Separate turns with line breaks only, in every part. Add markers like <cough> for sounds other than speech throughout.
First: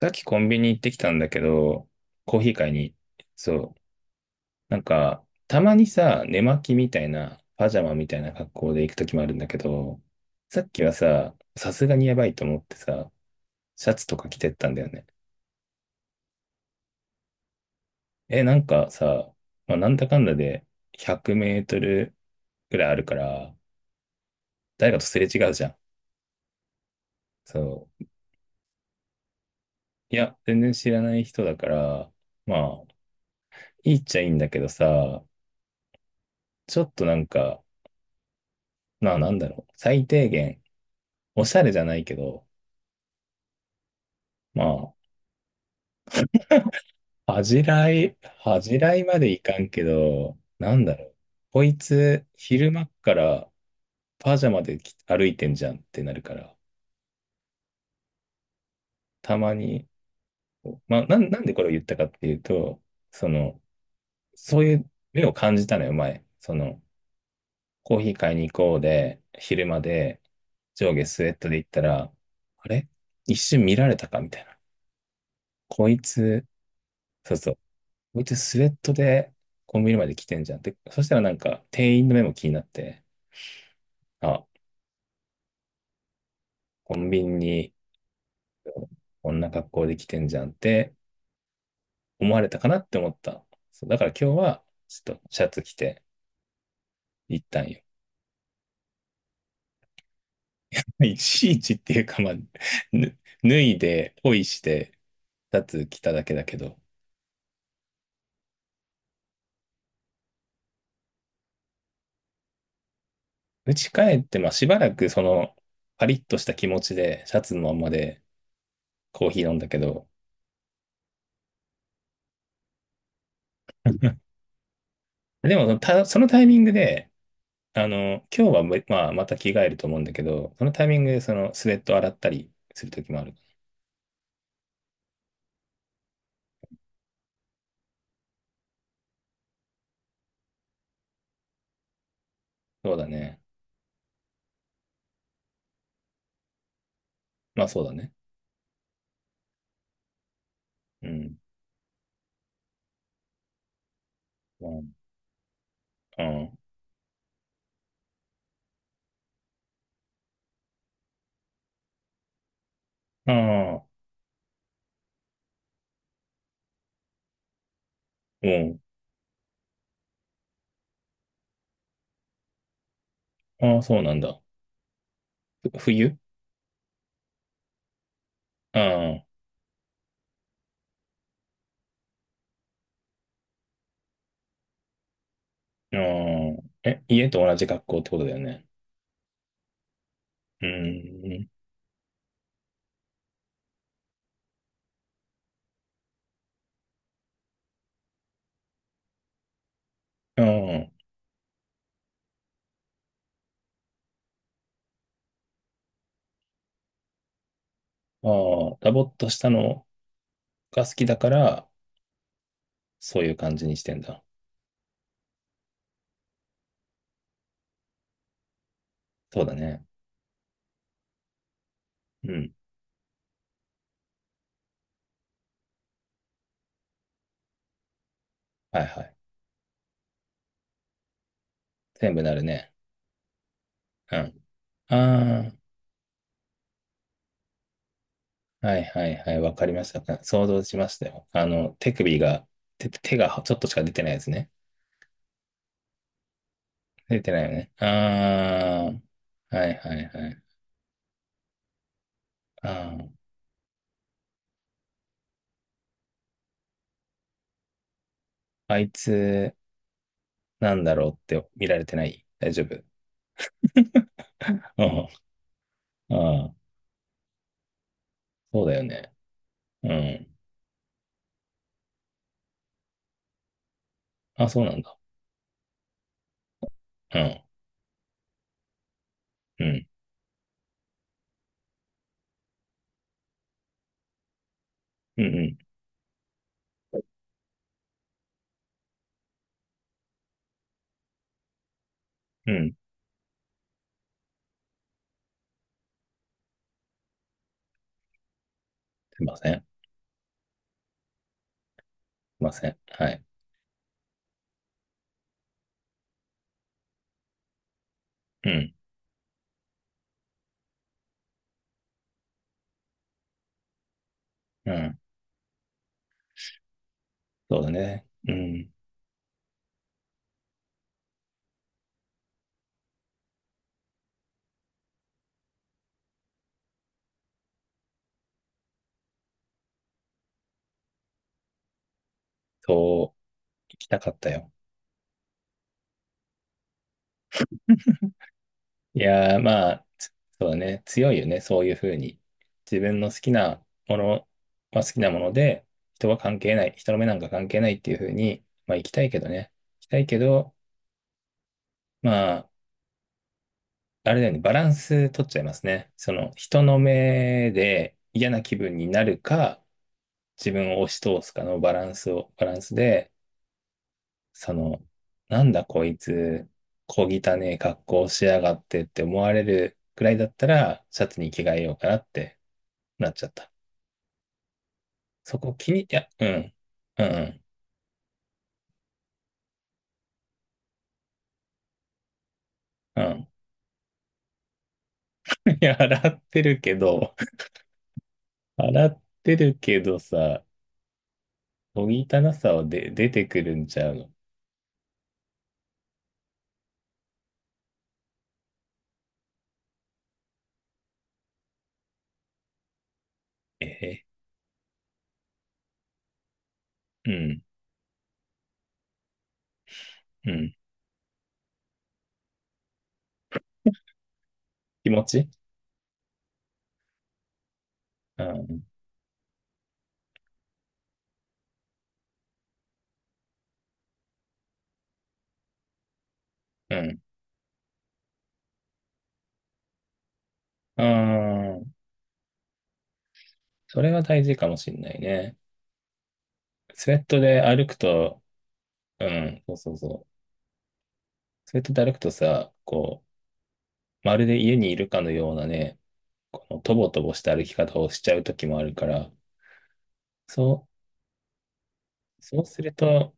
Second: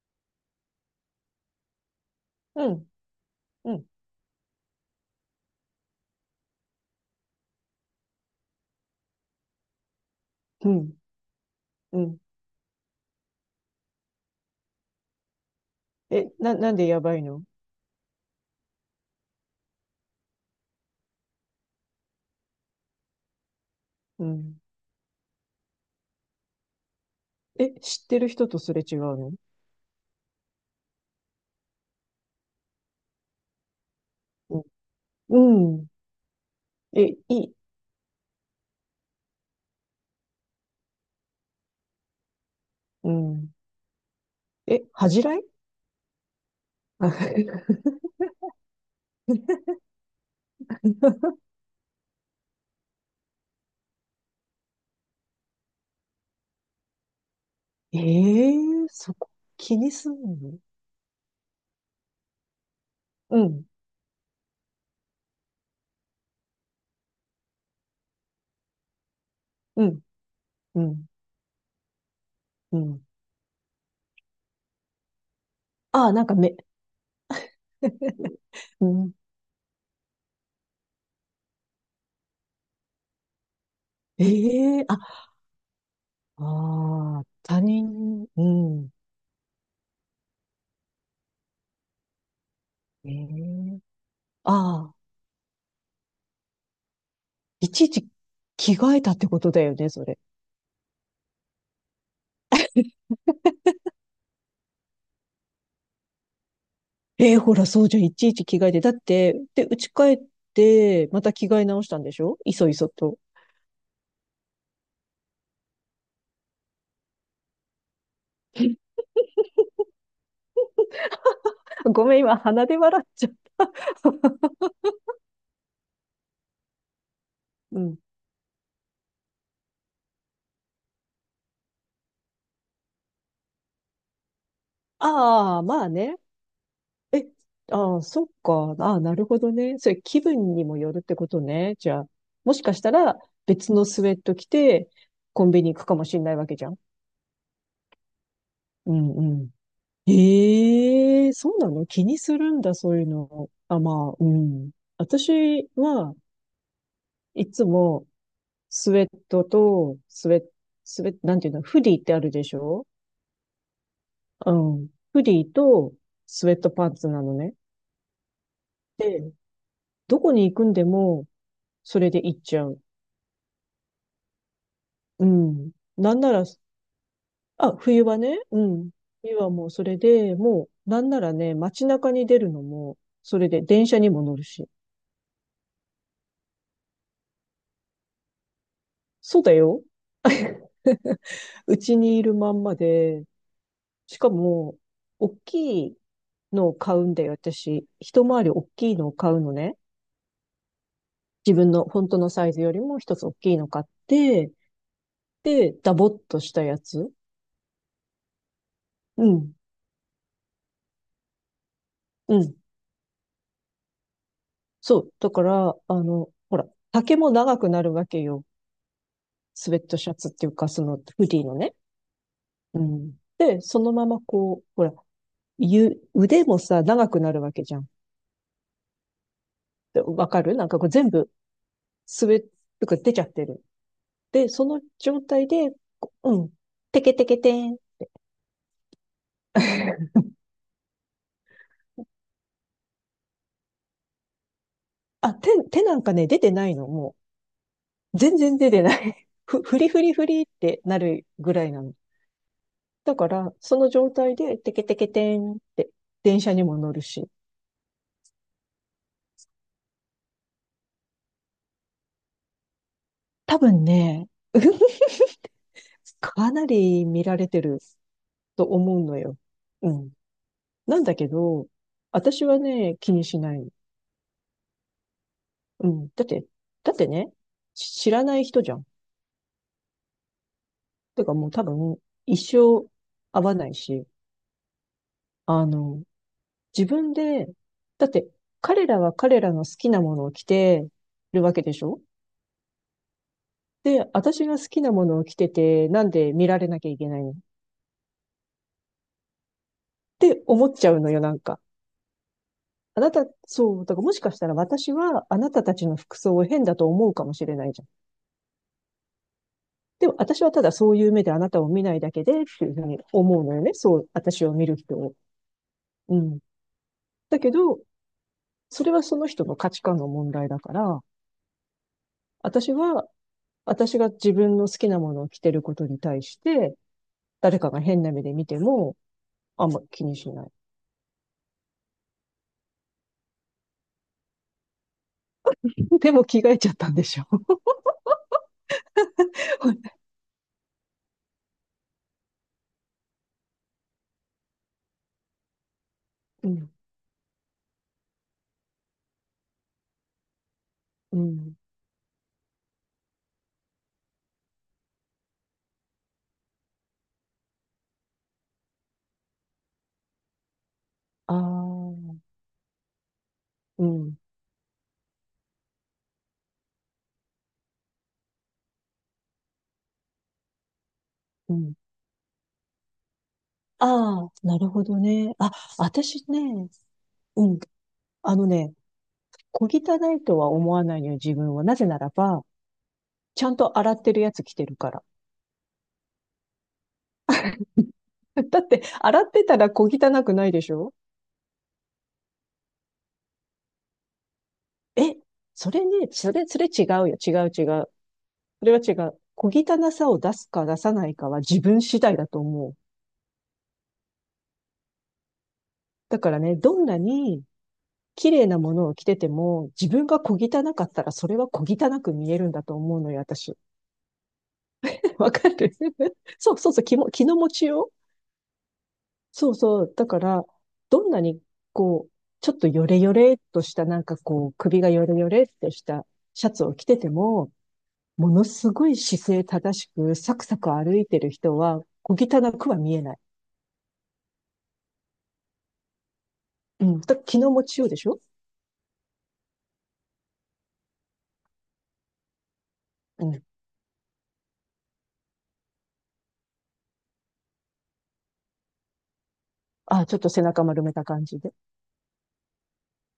さっきコンビニ行ってきたんだけど、コーヒー
う
買い
ん、
に。
う
そう。
ん、
たまにさ、寝巻きみたいな、パジャマみたいな格好で行くときもあるんだけど、さ
う
っき
ん、
はさ、さすが
う
にや
ん。
ばいと思ってさ、シャツとか着てったんだよね。
え、なんでやばいの？
え、なんかさ、まあ、なんだかんだで100メートルぐらいあるから、
うん。
誰かとすれ違うじゃん。
え、
そ
知ってる人とすれ違うの？
う。いや、全然知らない人だから、まあ、いいっちゃいいんだけどさ、
うん。うん。
ちょっ
え、
とな
い
ん
い。
か、まあなんだろう、最低限、おしゃれじゃないけど、
うん。
ま
え、
あ、
恥じらい。あ
恥じ
<laughs>
らい、恥じらいまでいかんけど、なんだろう。こいつ、昼間っからパジャマでき歩いてんじゃんってなるから、
ええー、そこ
たま
気
に、
にすんの？
まあ、なんでこれを言ったかっていうと、そ
う
の、
ん、
そういう目を感じたのよ、前。その、コーヒー買いに行こうで、昼間
うん、
で、
う
上下
ん、
スウェットで行ったら、あ
う
れ
ん。
一瞬見られたかみたいな。こい
ああ、なんか
つ、
目。
そうそう。こいつ
<laughs>
スウェッ
う
ト
ん、
でコンビニまで来てんじゃんって。そしたらなんか店員の目も気になって、あ、
ええー、あ、
コン
あ
ビ
あ、
ニ
他
に
人、うん。
こんな格好で来てんじゃんって思われたかなって思
ええ
った。
ー、
そう、だから今日は
ああ、
ちょっとシャツ着て行ったん
い
よ。
ちいち着替えたってことだよね、それ。
<laughs> いちいちっていうか、まあ、ぬ脱いで、ポイして、シャツ着ただけだけど、
えーほら、そうじゃん。いちいち着替えて。だって、で、家帰って、また着替え直したんでしょ、いそいそと。
家帰って、まあしばらくそのパリッとした気持ちでシャツのままで
<laughs>
コーヒー飲んだけど、
ごめん、今、鼻で笑っちゃ
<laughs> でもそのたそのタイミングで、
う。う
あ
ん。
の、今日はもうまあ、また着替えると思うんだけど、そのタイミングでそのスウェット洗ったりするときもある。
ああ、まあね。え、ああ、そっか。ああ、なるほどね。それ、気分にもよるってことね。じゃあ、もしかした
そうだ
ら、
ね。
別のスウェット着て、コンビニ行くかもしんないわけじゃん。
まあそうだね。
うんうん。
う
ええ、
ん。
そうなの？気にするんだ、そういうの。あ、まあ、うん。
あ
私は、
あ、ああ、
いつも、スウェットと、スウェット、スウェット、なんていうの、フディってあるでしょ？うん。フディとスウェットパンツなのね。
うん。
で、どこに行くんでも、それで行っちゃう。
ああ、そうなんだ。
うん。
ふ
な
冬
んなら、あ、冬はね、うん。
あ
冬はもうそれで、もう、なんならね、街中に出るのも、それで電車にも乗るし。
あ、ああ、え、家と同じ格好ってことだよね。
そうだよ。
う
<laughs>
ん。
うちにいるまんまで、しかも、大きいのを買うんだよ、私。一回り大きいのを買うのね。
あ
自分の本当のサイズよりも一つ大きいの買って、で、ダボっとしたやつ。
あ、ああ、ダボっ
う
とした
ん、
のが好きだから、
うん。
そういう感じにしてんだ。
そう。だから、あの、ほら、丈も長くなるわけよ。
そうだ
スウェ
ね。
ットシャツっていうか、そのフリーのね。
うん。
うん。で、そのままこう、ほら、腕もさ、長くなるわけじゃん。
はいはい。
でわかる？なんかこう全部、
全部
スウ
な
ェ
る
ッ
ね。
トが出ちゃってる。
うん。
で、その状
あ
態
あ、
で、こう、うん。テケテケテン。
はいはいはい、わかりました。想像しましたよ。あの、手首が、手がちょっとしか出てないですね。
あ、手なんかね、出てないの、もう。
出てないよね。あ
全然出てない。<laughs>
あはい
ふり
は
ふ
い
りふ
はい。
りってなるぐらいなの。
あー、
だから、その状態で、テケテケテンって、電車にも乗るし。
あいつ、なんだろうって見られてない大丈夫。
多分ね、
うん、
<laughs>
あ
か
ー、
なり見られてる
そ
と
うだよ
思う
ね。
のよ。
う
うん。
ん。
なんだけど、私はね、気にしない。
あ、そうなんだ。
うん。だって、だって
う
ね、
ん、
知らない人じゃん。
うん、
てかもう多分、一生会わないし、
うん、
あの、自分で、だって、彼らは彼らの好きなものを着てるわけでしょ？
うん、うん。
で、私が好きなものを着てて、なんで見られなきゃいけないの？っ
すいません。す
て思っちゃうのよ、なんか。
いません。
あ
は
な
い。
た、そう、だからもしかしたら私はあなたたちの服装を変だと思うかもしれないじゃん。
うん、
でも私はただそういう目であなたを見ないだけでっていうふうに思うのよね。そう、私を見
う
る人
ん。
を。うん。だけ
そうだ
ど、
ね。うん。
それはその人の価値観の問題だから、私は、私が自分の好きなものを着てることに対して、誰かが変な目で見ても、あんま気にしない。
そう、行きたかったよ。
でも着替えちゃったんでしょ？
いやー、まあ、つそうだね。強いよね。そういうふうに。自分の好きなものは好きなもので、人は関
<laughs> う
係な
ん。
い。人の目なんか関係ないっていうふうに、まあ、行きたいけどね。行きたいけど、
うん。
まあ、あれだよね。バランス取っちゃいますね。その、人の目で嫌な気分になるか、自分を押し通す
あ
かのバラン
あ、
スを、バランスで、
うん、
その、なんだこいつ、小汚ねえ格好しやがってって思われるくらいだったら、シャツに着替
う
えよ
ん。
うかなって。なっちゃった。
ああ、なるほどね。
そ
あ、
こ気に、いや、う
私
ん、
ね、
うん、
うん、あのね、小汚いとは思わないのよ、自分は。なぜならば、
うん。うん
ちゃんと洗ってるやつ着てるから。
<laughs> いや、洗ってるけど、<laughs>
<laughs> だって、
洗っ
洗っ
て
て
る
たら
け
小
ど
汚く
さ、
ないでしょ？
おぎたなさはで、出てくるんちゃうの。
え、それね、それ違うよ、違う違う。それは違う。小汚さを出すか出さないかは自分次第だと思う。
え
だからね、どんな
ー、
に綺麗なものを着てても、自分が
うん、う
小
ん。
汚かったらそれは小汚く見えるんだと思うのよ、私。
気持
<laughs>
ち
わかる <laughs> そうそうそう、気の持ちよう。
うん、
そうそう。だから、どんなに、こう、ちょっとヨレヨレっとした、なんかこう、首がヨレヨレっとしたシャツを
う
着て
ん。
ても、ものすごい姿勢正しく、サクサク
あ
歩いてる人
あ、
は、小汚くは見えない。
それは大事かもしんないね。
う
スウェ
ん。
ット
気
で
の持
歩く
ちようでし
と、
ょ？
うん、そうそうそう。スウェットで歩くとさ、こ
うん。
う、まるで家にいるかのようなね、このとぼとぼした歩き方をしちゃう時もあるから、
あ、ちょっと背中
そ
丸めた感じで。
う、そうすると、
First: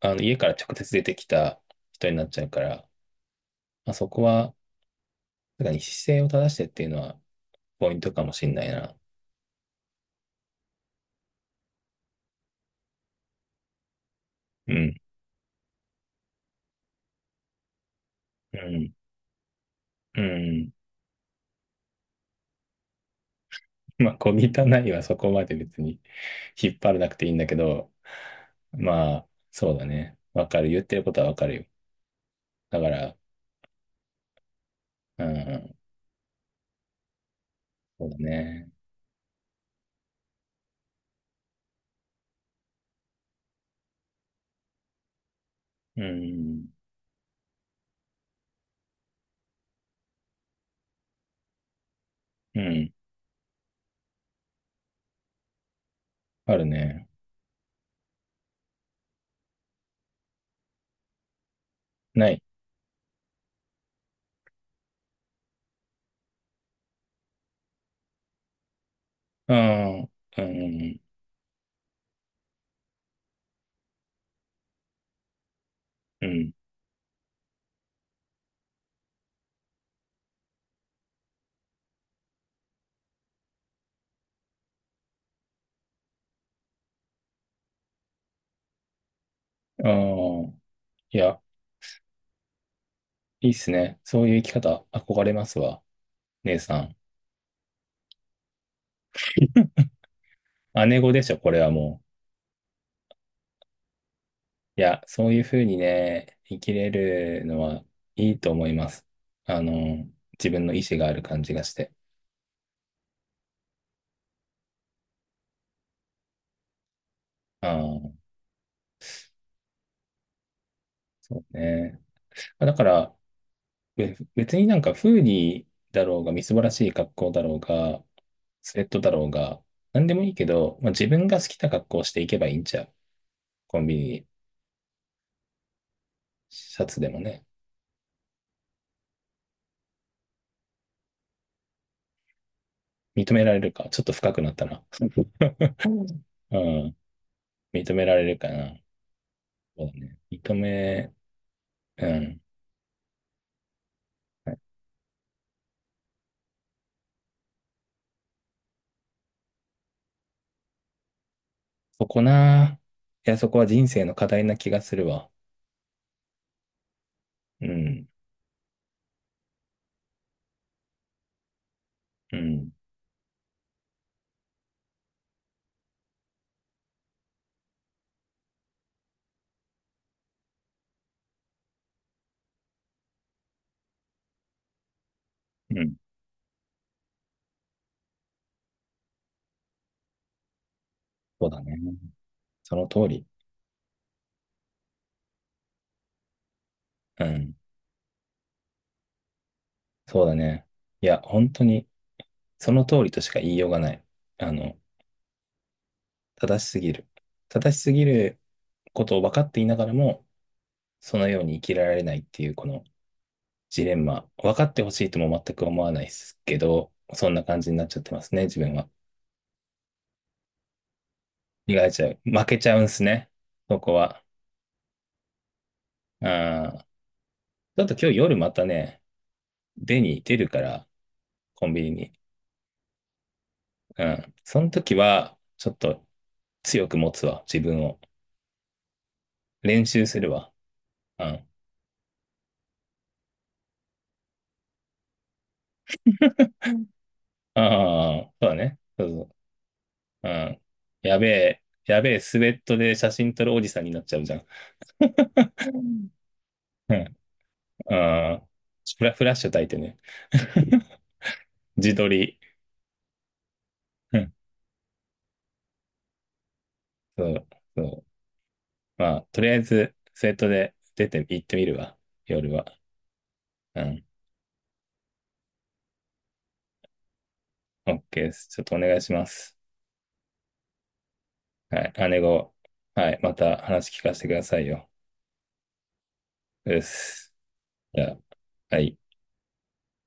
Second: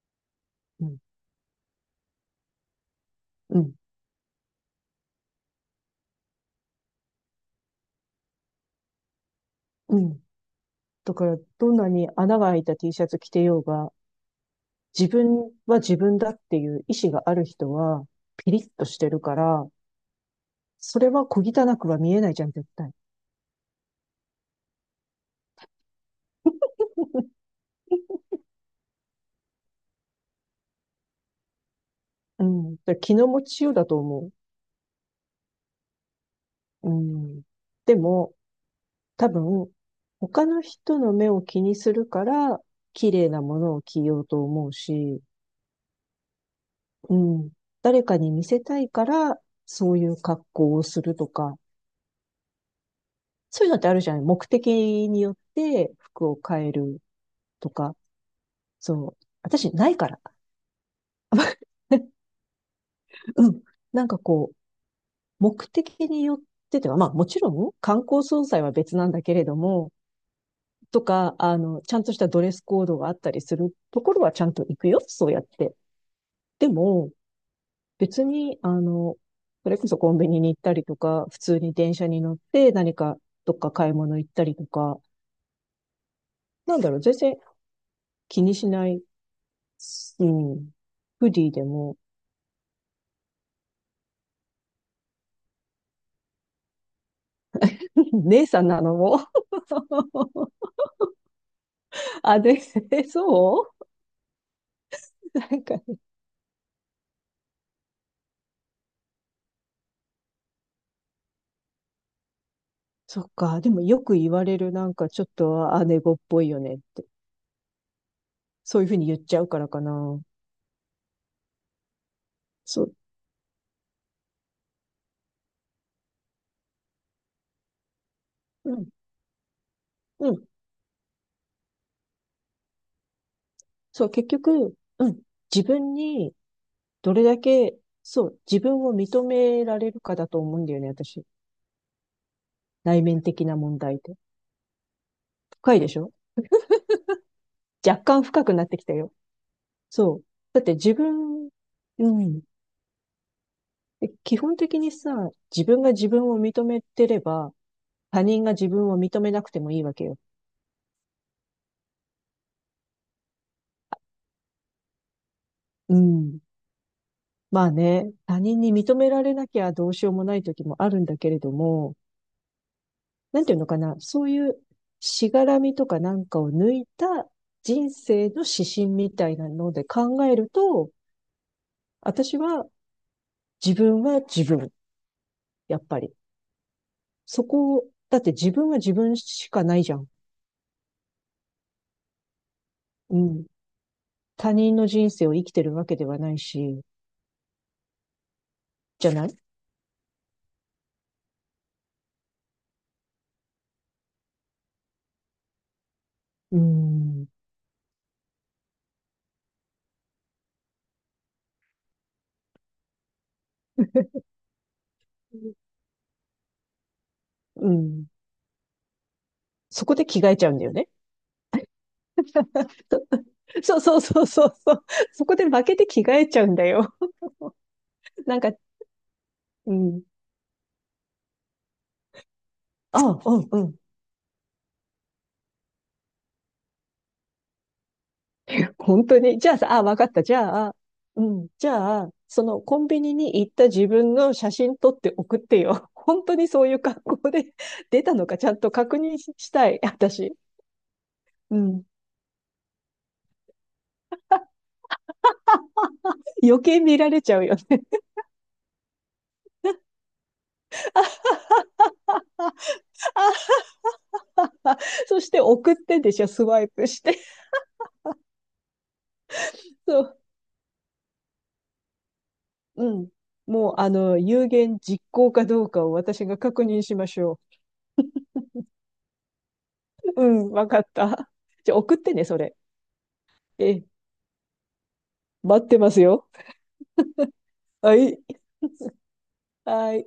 あの、家から直接
うん。
出てきた人になっちゃうから、
うん。
まあ、そこは、なんかに姿勢を正してっていうのはポイントかもしんないな。
うん。だから、どんなに穴が開いた T シャツ着てようが、
うん、
自分は自分だっていう意志がある人は、ピ
う
リッと
ん、
してるから、
うん。
それは小汚くは見えないじゃん、絶対。
まあ、小汚いはそこまで別に <laughs> 引っ張らなくていいんだけど、まあ、そうだね。わかる。言ってることはわかるよ。
うん。
だ
だ
か
から気
ら、
の持ちようだと思
うん、
う。うん。で
そうだ
も、
ね。
多分、他の人の目を気にするから、綺麗なものを着ようと思うし、
うん、
うん。誰かに見せたいから、そういう格好をするとか、
うん、
そういうのってあるじゃない？目的によって服を
ある
変える
ね。
とか、そう。私、ないから。<laughs>
ない。
うん。なんかこう、目的によってては、まあもちろん観光総裁は別なんだけれ
う
ども、
ん、うん、
とか、ちゃんとしたドレスコードがあったりするところはちゃんと行くよ、そうやって。
うん。
でも、別に、それこそコンビニに行ったりとか、普通に電車に乗って何かどっか買い物行ったりとか、なんだろう、全然気にしない、
あ
う
あ、
ん、
い
フ
や、
リーでも、
いいっすね。そういう生き方、憧れますわ。姉さん。
<laughs> 姉さんなのも、
姉御でしょ、これはも
あ、で、<laughs> そ
う。いや、そう
う、
いう
な
ふ
ん
う
か、
にね、生きれるのはいいと思います。あの、自分の意思がある感じがして。
そっか。でもよく言われる、なんかちょっと姉子っぽいよねって。
ああ、
そういうふうに言っちゃうからかな。
そうね。あだ
そ
か
う、
ら、別になんかフーディーだろうが、みすぼらしい格好だろうが、
う
スウェ
ん、
ットだろうが、なんでもい
う
いけ
ん。
ど、まあ、自分が好きな格好をしていけばいいんちゃう。コンビ
そう、
ニ、
結局、うん。自分に
シャツで
ど
も
れだ
ね。
け、そう、自分を認められるかだと思うんだよね、私。内面
認め
的
ら
な
れる
問
か。
題っ
ちょっと
て。
深くなったな。<laughs>
深いでしょ？
うん。認
若
めら
干
れる
深
か
くなって
な。
きたよ。
そうだ
そ
ね。
う。
認
だって自
め、
分、
う
う
ん。
ん。で基本的にさ、自分が自分を認めてれば、他人が自分を認めなくてもいいわけよ。
そこな。いや、そこは人生の課題な気がするわ。
うん。ま
う
あ
ん、
ね、他人に認められなきゃどうしようもない時もあるんだけれども、
うん、
なんていうのかな、そういうしがらみとかなんかを抜いた人生の指針みたいなので考えると、私は自分は自分、や
う
っ
ん。
ぱり。そこを、だって自分は自分しかないじゃん。
そうだね。その通
う
り。
ん。他人の人生を生きてるわけではないし、
うん、
じゃない？
そうだね。いや、本当に、その通りとしか言いようがない。あの、
う
正しすぎる。
ん。
正しすぎることを分かっていながらも、そのように生きられないっていう、このジレンマ。分かってほしいとも全く思わないですけど、そんな感
う
じになっちゃっ
ん。
てますね、自分は。
そこで着替えちゃうんだよね。
意外ちゃう。負けちゃう
<laughs>
んすね。
そ
そ
う
こ
そう
は。
そうそうそう。そこで負けて着替えちゃうんだ
あー
よ。
ちょっと今日夜
なん
ま
か、
たね、
う
出
ん。
に出るから、コンビニに。
あ、うんうん。
うん。その時は、ちょっと強く持つわ、自分を。
本当に。じゃあさ、あ、
練
わか
習
っ
す
た。
る
じ
わ。
ゃあ、う
うん。
ん。じゃあ、そのコンビニに行った自分の写真撮って送ってよ。本当にそういう格好で出た
あ
の
あ、
かち
そう
ゃ
だ
んと
ね。
確
そう
認
そ
したい。
う。う
私。
ん。やべ
う
え、
ん。
やべえ、スウェットで写真撮るおじさんになっちゃうじゃん。うん。
余計
う
見ら
ん
れちゃうよね。
あーフラッシュ焚いてね。<laughs> 自撮り。うん。
<laughs> あ、そして送ってでしょ？スワイプして。
そう、そう。まあ、とりあえず、
そう。
スウェットで出て行ってみるわ。夜は。
うん。もう、
うん。
有言実行かどうかを私が確認しましょう。
オッケーです。ちょっとお願いします。
うん、わかった。じゃあ
は
送っ
い、
て
姉
ね、そ
御、
れ。
はい、また
ええ、
話聞かせてくださいよ。
待ってますよ。
です。
は
じゃ
い。
あ、はい。
はい。